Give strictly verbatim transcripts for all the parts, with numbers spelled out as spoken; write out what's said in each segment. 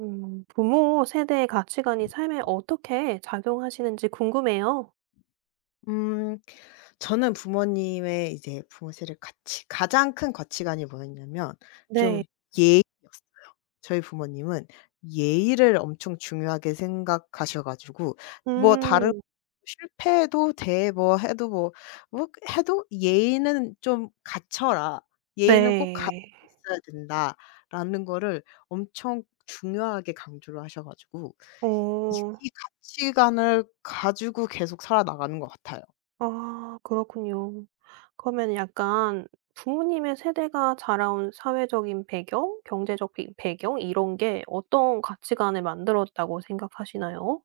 음, 부모 세대의 가치관이 삶에 어떻게 작용하시는지 궁금해요. 음. 저는 부모님의 이제 부모세를 가이 가장 큰 가치관이 뭐였냐면 좀 네. 예의였어요. 저희 부모님은 예의를 엄청 중요하게 생각하셔 가지고 뭐 다른 음. 실패해도 돼, 뭐 해도, 뭐 뭐 해도 "예의는 좀 갖춰라. 예의는 꼭 갖 네. 고 있어야 된다."라는 거를 엄청 중요하게 강조를 하셔 가지고 이 어. 이 가치관을 가지고 계속 살아나가는 것 같아요. 아, 그렇군요. 그러면 약간 부모님의 세대가 자라온 사회적인 배경, 경제적 비- 배경 이런 게 어떤 가치관을 만들었다고 생각하시나요?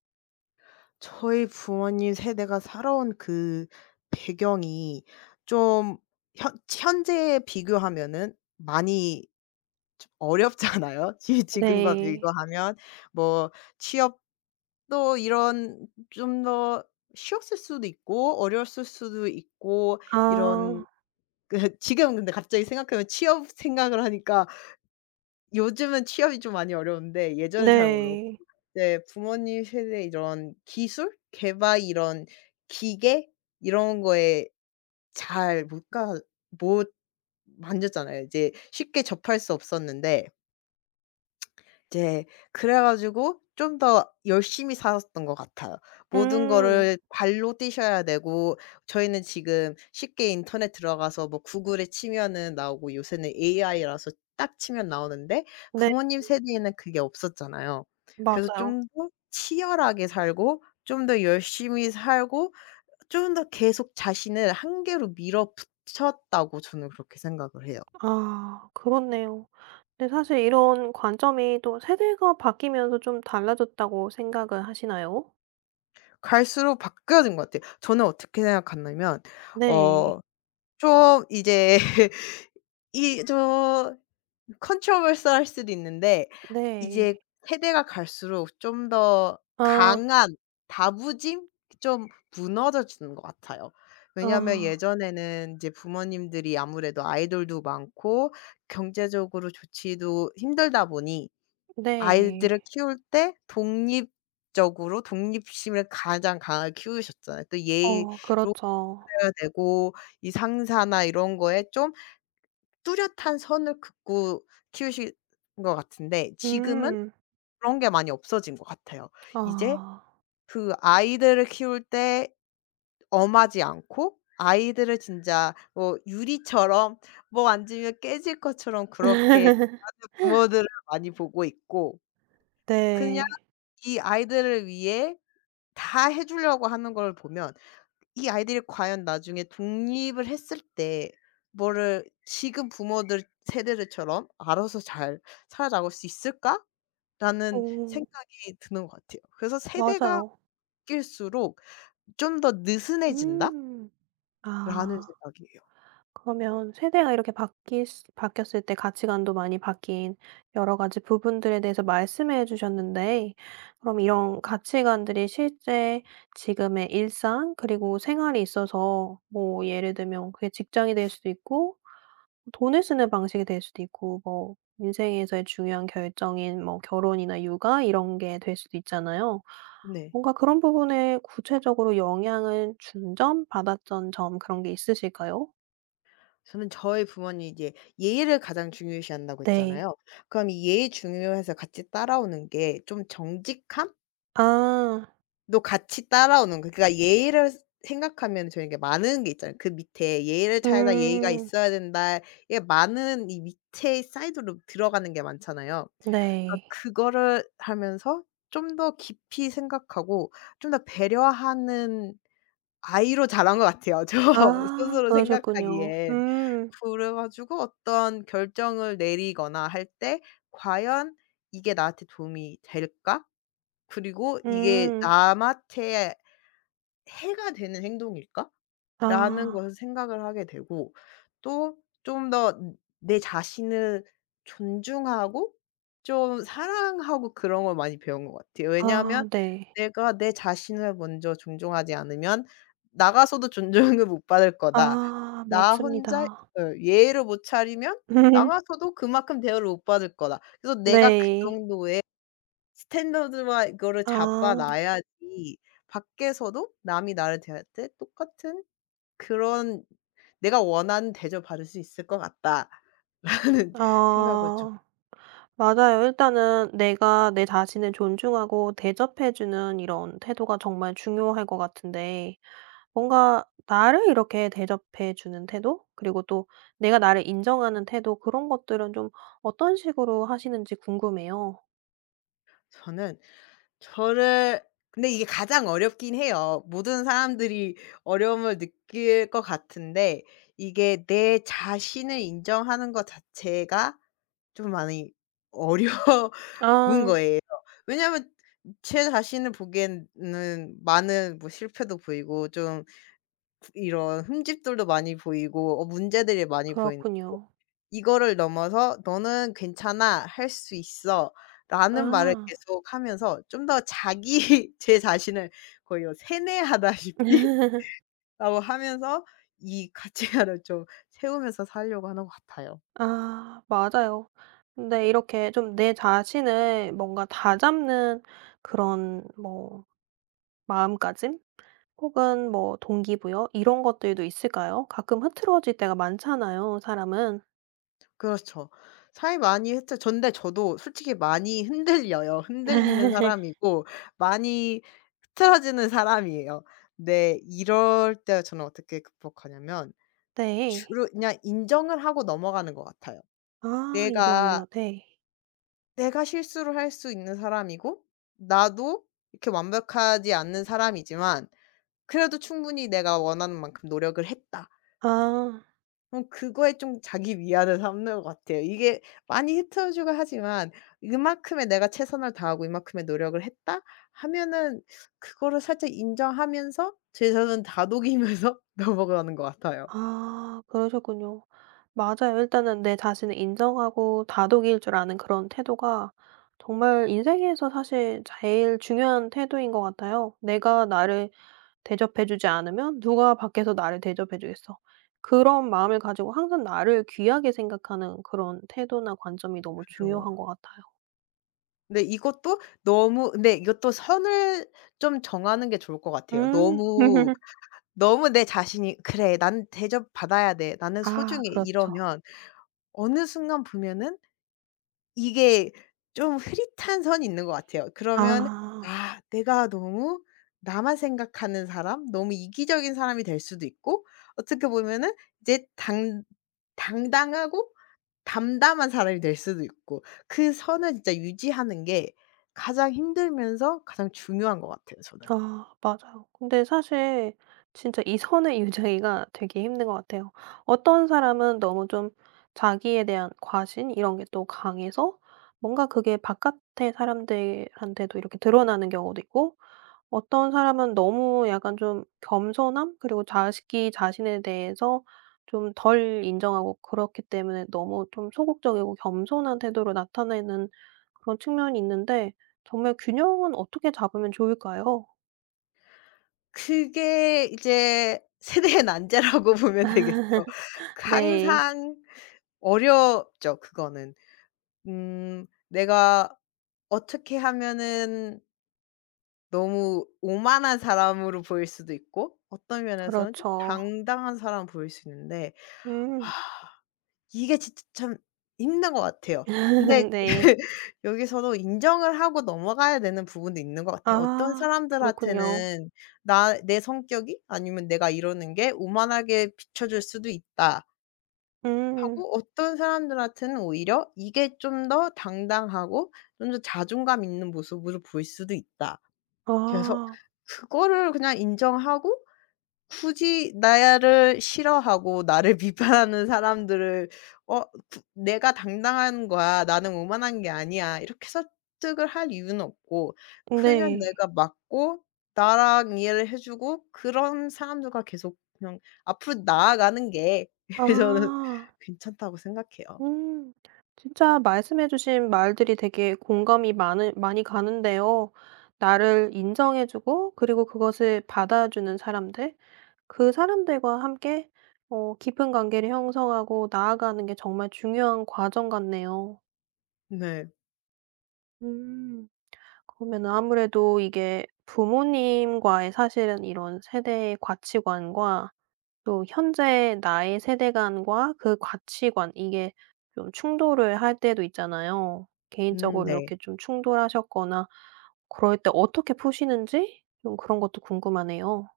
저희 부모님 세대가 살아온 그 배경이 좀 현 현재에 비교하면은 많이 어렵잖아요. 지 지금과 네. 비교하면 뭐 취업도 이런 좀 더 쉬웠을 수도 있고 어려웠을 수도 있고. 이런 아, 그 지금 근데 갑자기 생각하면 취업 생각을 하니까, 요즘은 취업이 좀 많이 어려운데 예전엔 잘 모르고. 네. 이제 부모님 세대 이런 기술, 개발 이런 기계 이런 거에 잘 못가 못 만졌잖아요. 이제 쉽게 접할 수 없었는데, 제 그래 가지고 좀 더 열심히 살았던 것 같아요. 모든 음. 거를 발로 뛰셔야 되고. 저희는 지금 쉽게 인터넷 들어가서 뭐 구글에 치면은 나오고, 요새는 에이아이라서 딱 치면 나오는데 네, 부모님 세대에는 그게 없었잖아요. 그래서 맞아요. 좀 더 치열하게 살고, 좀 더 열심히 살고, 좀 더 계속 자신을 한계로 밀어붙였다고 저는 그렇게 생각을 해요. 아, 그렇네요. 근데 사실 이런 관점이 또 세대가 바뀌면서 좀 달라졌다고 생각을 하시나요? 갈수록 바뀌어진 것 같아요. 저는 어떻게 생각하냐면, 네. 어 좀 이제 이 좀 컨트 n t r 할 수도 있는데, 네. 이제 세대가 갈수록 좀 더 아. 강한 다부짐 좀 무너져지는 것 같아요. 왜냐하면 아. 예전에는 이제 부모님들이 아무래도 아이돌도 많고 경제적으로 좋지도 힘들다 보니, 네. 아이들을 키울 때 독립적으로 독립심을 가장 강하게 키우셨잖아요. 또 예의로 어, 그렇죠. 살아야 되고 이 상사나 이런 거에 좀 뚜렷한 선을 긋고 키우신 것 같은데, 지금은 음. 그런 게 많이 없어진 것 같아요. 이제 아. 그 아이들을 키울 때 엄하지 않고, 아이들을 진짜 뭐 유리처럼, 뭐 앉으면 깨질 것처럼 그렇게 하는 부모들을 많이 보고 있고, 그냥 네. 이 아이들을 위해 다 해 주려고 하는 걸 보면 이 아이들이 과연 나중에 독립을 했을 때 뭐를 지금 부모들 세대들처럼 '알아서 잘 살아나갈 수 있을까?'라는 어, 생각이 드는 것 같아요. 그래서 '세대가 맞아요. 바뀔수록 좀 더 느슨해진다.'라는 음. 아. 생각이에요. 그러면 세대가 이렇게 바뀌 바뀌었을 때 가치관도 많이 바뀐 여러 가지 부분들에 대해서 말씀해 주셨는데, 그럼 이런 가치관들이 실제 지금의 일상 그리고 생활에 있어서 뭐 예를 들면 그게 직장이 될 수도 있고, 돈을 쓰는 방식이 될 수도 있고, 뭐 인생에서의 중요한 결정인 뭐 결혼이나 육아 이런 게 될 수도 있잖아요. 네. 뭔가 그런 부분에 구체적으로 영향을 준 점, 받았던 점 그런 게 있으실까요? 저는 저희 부모님이 이제 예의를 가장 중요시한다고 네. 했잖아요. 그럼 이 예의 중요해서 같이 따라오는 게 좀 정직함? 아. 또 같이 따라오는 거예요. 그러니까 예의를 생각하면 저는 이게 많은 게 있잖아요. 그 밑에 예의를 차리다, 예의가 음. 있어야 된다. 이게 많은 이 밑에 사이드로 들어가는 게 많잖아요. 그러니까 네. 그거를 하면서 좀 더 깊이 생각하고 좀 더 배려하는 아이로 자란 것 같아요, 저 아, 스스로 그러셨군요. 생각하기엔. 음. 그래 가지고 어떤 결정을 내리거나 할 때 '과연 이게 나한테 도움이 될까? 그리고 이게 음. 남한테 해가 되는 행동일까?'라는 아. 것을 생각을 하게 되고, 또 좀 더 음 내 자신을 존중하고 좀 사랑하고 그런 걸 많이 배운 것 같아요. 왜냐하면 아, 네. 내가 내 자신을 먼저 존중하지 않으면 나가서도 존중을 못 받을 거다. 아, 나 혼자 맞습니다. 어 예의를 못 차리면 나가서도 그만큼 대우를 못 받을 거다. 그래서 내가 그 네. 정도의 스탠더드와 이거를 잡아 아. 놔야지 밖에서도 남이 나를 대할 때 똑같은 그런 내가 원하는 대접받을 수 있을 것 같다.'라는 생각을 좀. 아. 맞아요. 일단은 내가 내 자신을 존중하고 대접해 주는 이런 태도가 정말 중요할 것 같은데, 뭔가 나를 이렇게 대접해 주는 태도? 그리고 또 내가 나를 인정하는 태도 그런 것들은 좀 어떤 식으로 하시는지 궁금해요. 저는 저를 근데 이게 가장 어렵긴 해요. 모든 사람들이 어려움을 느낄 것 같은데, 이게 내 자신을 인정하는 것 자체가 좀 많이 어려워 문 아, 거예요. 왜냐하면 제 자신을 보기에는 많은 뭐 실패도 보이고, 좀 이런 흠집들도 많이 보이고 어 문제들이 많이 보이는. 그렇군요. 이거를 넘어서 "너는 괜찮아. 할 수 있어."라는 말을 아. 계속하면서 좀 더 자기 제 자신을 거의 어 세뇌하다시피 라고 하면서 이 가치관을 좀 세우면서 살려고 하는 것 같아요. 아, 맞아요. 근데 이렇게 좀 내 자신을 뭔가 다잡는 그런 뭐 마음가짐 혹은 뭐 동기부여 이런 것들도 있을까요? 가끔 흐트러질 때가 많잖아요, 사람은. 그렇죠. 사이 많이 했죠. 근데 저도 솔직히 많이 흔들려요. 흔들리는 사람이고 많이 흐트러지는 사람이에요. 근데 이럴 때 저는 어떻게 극복하냐면, 네. 주로 그냥 인정을 하고 넘어가는 것 같아요. 아, 내가 인정을요. 네. 내가 실수를 할 수 있는 사람이고, 나도 이렇게 완벽하지 않는 사람이지만 그래도 충분히 내가 원하는 만큼 노력을 했다. 아. 어 그거에 좀 자기 위안을 삼는 것 같아요. 이게 많이 흐트러지고 하지만 이만큼의 내가 최선을 다하고 이만큼의 노력을 했다 하면은 그거를 살짝 인정하면서 최선을 다독이면서 넘어가는 것 같아요. 아, 그러셨군요. 맞아요. 일단은 내 자신을 인정하고 다독일 줄 아는 그런 태도가 정말 인생에서 사실 제일 중요한 태도인 것 같아요. 내가 나를 대접해 주지 않으면 누가 밖에서 나를 대접해 주겠어. 그런 마음을 가지고 항상 나를 귀하게 생각하는 그런 태도나 관점이 너무 그죠. 중요한 것 같아요. 근데 이것도 너무, 근데 이것도 선을 좀 정하는 게 좋을 것 같아요. 음. 너무, 너무 내 자신이 '그래 나는 대접받아야 돼. 나는 아, 소중해.' 그렇죠. 이러면 어느 순간 보면은 이게 좀 흐릿한 선이 있는 것 같아요. 그러면 아. '아, 내가 너무 나만 생각하는 사람, 너무 이기적인 사람이 될 수도 있고, 어떻게 보면은 이제 당 당당하고 담담한 사람이 될 수도 있고. 그 선을 진짜 유지하는 게 가장 힘들면서 가장 중요한 것 같아요 저는. 아, 맞아요. 근데 사실 진짜 이 선을 유지하기가 되게 힘든 것 같아요. 어떤 사람은 너무 좀 자기에 대한 과신 이런 게 또 강해서 뭔가 그게 바깥의 사람들한테도 이렇게 드러나는 경우도 있고, 어떤 사람은 너무 약간 좀 겸손함 그리고 자기 자신에 대해서 좀 덜 인정하고, 그렇기 때문에 너무 좀 소극적이고 겸손한 태도로 나타내는 그런 측면이 있는데, 정말 균형은 어떻게 잡으면 좋을까요? 그게 이제 세대의 난제라고 보면 되겠죠. 네. 항상 어렵죠 그거는. 음 내가 어떻게 하면은 너무 오만한 사람으로 보일 수도 있고, 어떤 면에서는 좀 그렇죠. 당당한 사람 보일 수 있는데. 음. 아 이게 진짜 참 힘든 것 같아요. 근데 네. 여기서도 인정을 하고 넘어가야 되는 부분도 있는 것 같아요. 어떤 아, 그렇군요. 사람들한테는 나 내 성격이 아니면 내가 이러는 게 오만하게 비춰질 수도 있다 음. 하고, 어떤 사람들한테는 오히려 이게 좀 더 당당하고 좀 더 자존감 있는 모습으로 보일 수도 있다. 그래서 아, 그거를 그냥 인정하고, 굳이 나를 싫어하고 나를 비판하는 사람들을 어 구 '내가 당당한 거야. 나는 오만한 게 아니야.' 이렇게 설득을 할 이유는 없고, 그냥 네. 내가 맞고 나랑 이해를 해 주고 그런 사람들과 계속 그냥 앞으로 나아가는 게 저는 아. 괜찮다고 생각해요. 음. 진짜 말씀해 주신 말들이 되게 공감이 많으 많이 가는데요. 나를 인정해 주고 그리고 그것을 받아주는 사람들, 그 사람들과 함께 어 깊은 관계를 형성하고 나아가는 게 정말 중요한 과정 같네요. 네. 음. 그러면 아무래도 이게 부모님과의 사실은 이런 세대의 가치관과 또 현재 나의 세대관과 그 가치관 이게 좀 충돌을 할 때도 있잖아요. 음. 개인적으로 네. 이렇게 좀 충돌하셨거나 그럴 때 어떻게 푸시는지 좀 그런 것도 궁금하네요.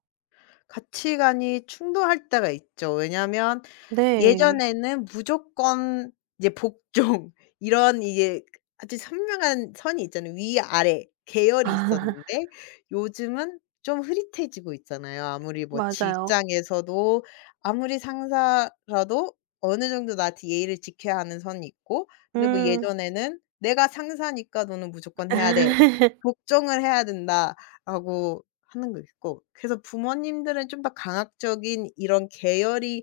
가치관이 충돌할 때가 있죠. 왜냐면 하 네. 예전에는 무조건 이제 복종 이런 이게 아주 선명한 선이 있잖아요. 위아래 계열이 있었는데 요즘은 좀 흐릿해지고 있잖아요. 아무리 뭐 맞아요. 직장에서도 아무리 상사라도 어느 정도 나한테 예의를 지켜야 하는 선이 있고, 근데 뭐 음. 예전에는 "내가 상사니까 너는 무조건 해야 돼. 복종을 해야 된다."라고 하는 거 있고. 그래서 부모님들은 좀 더 강압적인 이런 계열이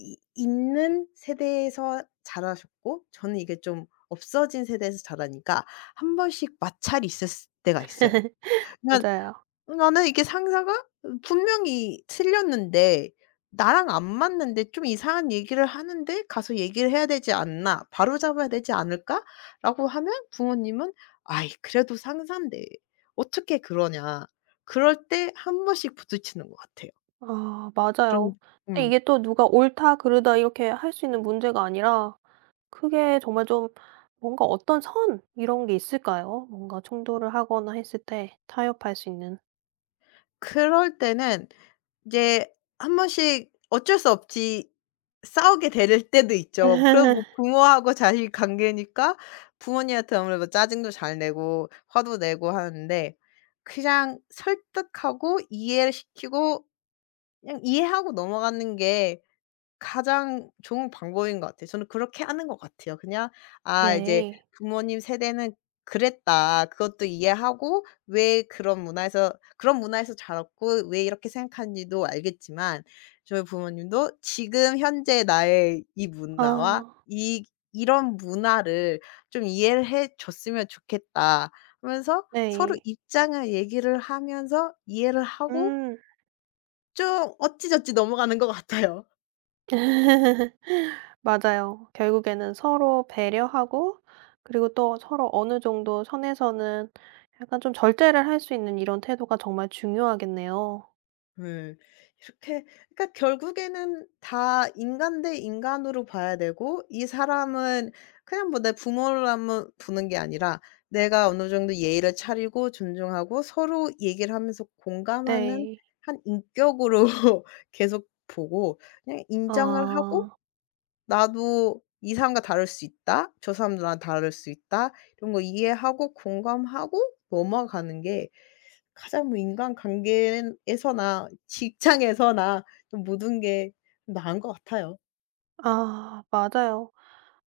이 있는 세대에서 자라셨고, 저는 이게 좀 없어진 세대에서 자라니까 한 번씩 마찰이 있었을 때가 있어요. 맞아요. 나는 이게 상사가 분명히 틀렸는데, 나랑 안 맞는데 좀 이상한 얘기를 하는데, '가서 얘기를 해야 되지 않나. 바로잡아야 되지 않을까?'라고 하면 부모님은 '아이 그래도 상사인데 어떻게 그러냐.' 그럴 때 한 번씩 부딪히는 것 같아요. 아, 좀. 맞아요. 근데 음. 이게 또 누가 옳다 그르다 이렇게 할 수 있는 문제가 아니라, 그게 정말 좀 뭔가 어떤 선 이런 게 있을까요? 뭔가 충돌을 하거나 했을 때 타협할 수 있는. 그럴 때는 이제 한 번씩 어쩔 수 없이 싸우게 될 때도 있죠. 그럼 뭐 부모하고 자식 관계니까 부모님한테 아무래도 뭐 짜증도 잘 내고 화도 내고 하는데, 그냥 설득하고 이해를 시키고 그냥 이해하고 넘어가는 게 가장 좋은 방법인 것 같아요. 저는 그렇게 하는 것 같아요. 그냥 '아 이제 네. 부모님 세대는 그랬다. 그것도 이해하고 왜 그런 문화에서 그런 문화에서 자랐고 왜 이렇게 생각하는지도 알겠지만, 저희 부모님도 지금 현재 나의 이 문화와 아, 이 이런 문화를 좀 이해를 해 줬으면 좋겠다.' 하면서 서로 네. 입장을 얘기를 하면서 이해를 하고 음. 좀 어찌저찌 넘어가는 것 같아요. 맞아요. 결국에는 서로 배려하고, 그리고 또 서로 어느 정도 선에서는 약간 좀 절제를 할 수 있는 이런 태도가 정말 중요하겠네요. 네. 이렇게, 그러니까 결국에는 다 인간 대 인간으로 봐야 되고, 이 사람은 그냥 뭐 내 부모라면 보는 게 아니라 내가 어느 정도 예의를 차리고 존중하고 서로 얘기를 하면서 공감하는 네. 한 인격으로 계속 보고, 그냥 인정을 하고 아. '나도 이 사람과 다를 수 있다. 저 사람도 나랑 다를 수 있다.' 이런 거 이해하고 공감하고 넘어가는 게 가장 뭐 인간관계에서나 직장에서나 좀 모든 게 나은 것 같아요. 아, 맞아요.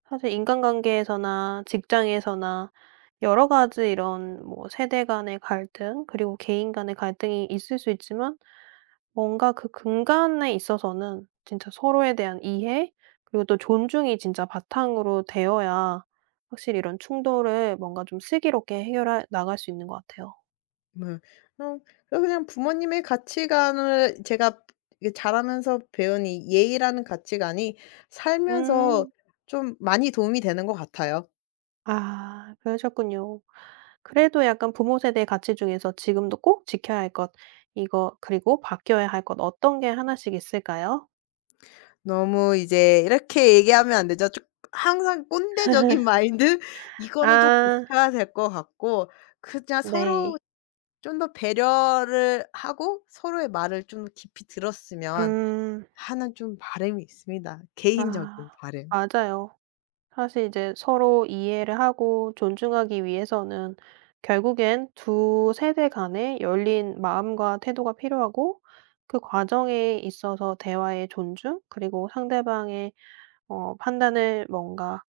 사실 인간관계에서나 직장에서나 여러 가지 이런 뭐 세대 간의 갈등 그리고 개인 간의 갈등이 있을 수 있지만, 뭔가 그 근간에 있어서는 진짜 서로에 대한 이해 그리고 또 존중이 진짜 바탕으로 되어야 확실히 이런 충돌을 뭔가 좀 슬기롭게 해결해 나갈 수 있는 것 같아요. 뭐 어 그래서 그냥 부모님의 가치관을 제가 이게 자라면서 배운 이 예의라는 가치관이 살면서 음. 좀 많이 도움이 되는 것 같아요. 아, 그러셨군요. 그래도 약간 부모 세대의 가치 중에서 지금도 꼭 지켜야 할 것, 이거 그리고 바뀌어야 할 것 어떤 게 하나씩 있을까요? 너무 이제 이렇게 얘기하면 안 되죠. 좀, 항상 꼰대적인 마인드 이거는 좀 아, 고쳐야 될 것 같고, 그냥 서로 네. 좀 더 배려를 하고 서로의 말을 좀 더 깊이 들었으면 하 음. 하나 좀 바람이 있습니다. 개인적인 아, 바람. 맞아요. 사실 이제 서로 이해를 하고 존중하기 위해서는 결국엔 두 세대 간의 열린 마음과 태도가 필요하고, 그 과정에 있어서 대화의 존중 그리고 상대방의 어 판단을 뭔가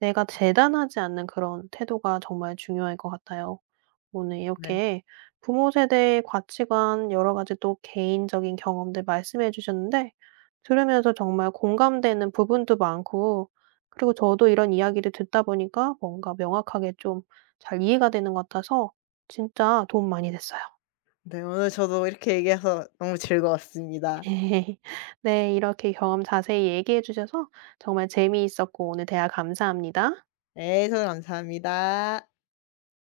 내가 재단하지 않는 그런 태도가 정말 중요할 것 같아요. 오늘 네. 이렇게 부모 세대의 가치관, 여러 가지 또 개인적인 경험들 말씀해 주셨는데, 들으면서 정말 공감되는 부분도 많고, 그리고 저도 이런 이야기를 듣다 보니까 뭔가 명확하게 좀 잘 이해가 되는 것 같아서 진짜 도움 많이 됐어요. 네 오늘 저도 이렇게 얘기해서 너무 즐거웠습니다. 네, 이렇게 경험 자세히 얘기해 주셔서 정말 재미있었고 오늘 대화 감사합니다. 네. 저도 감사합니다.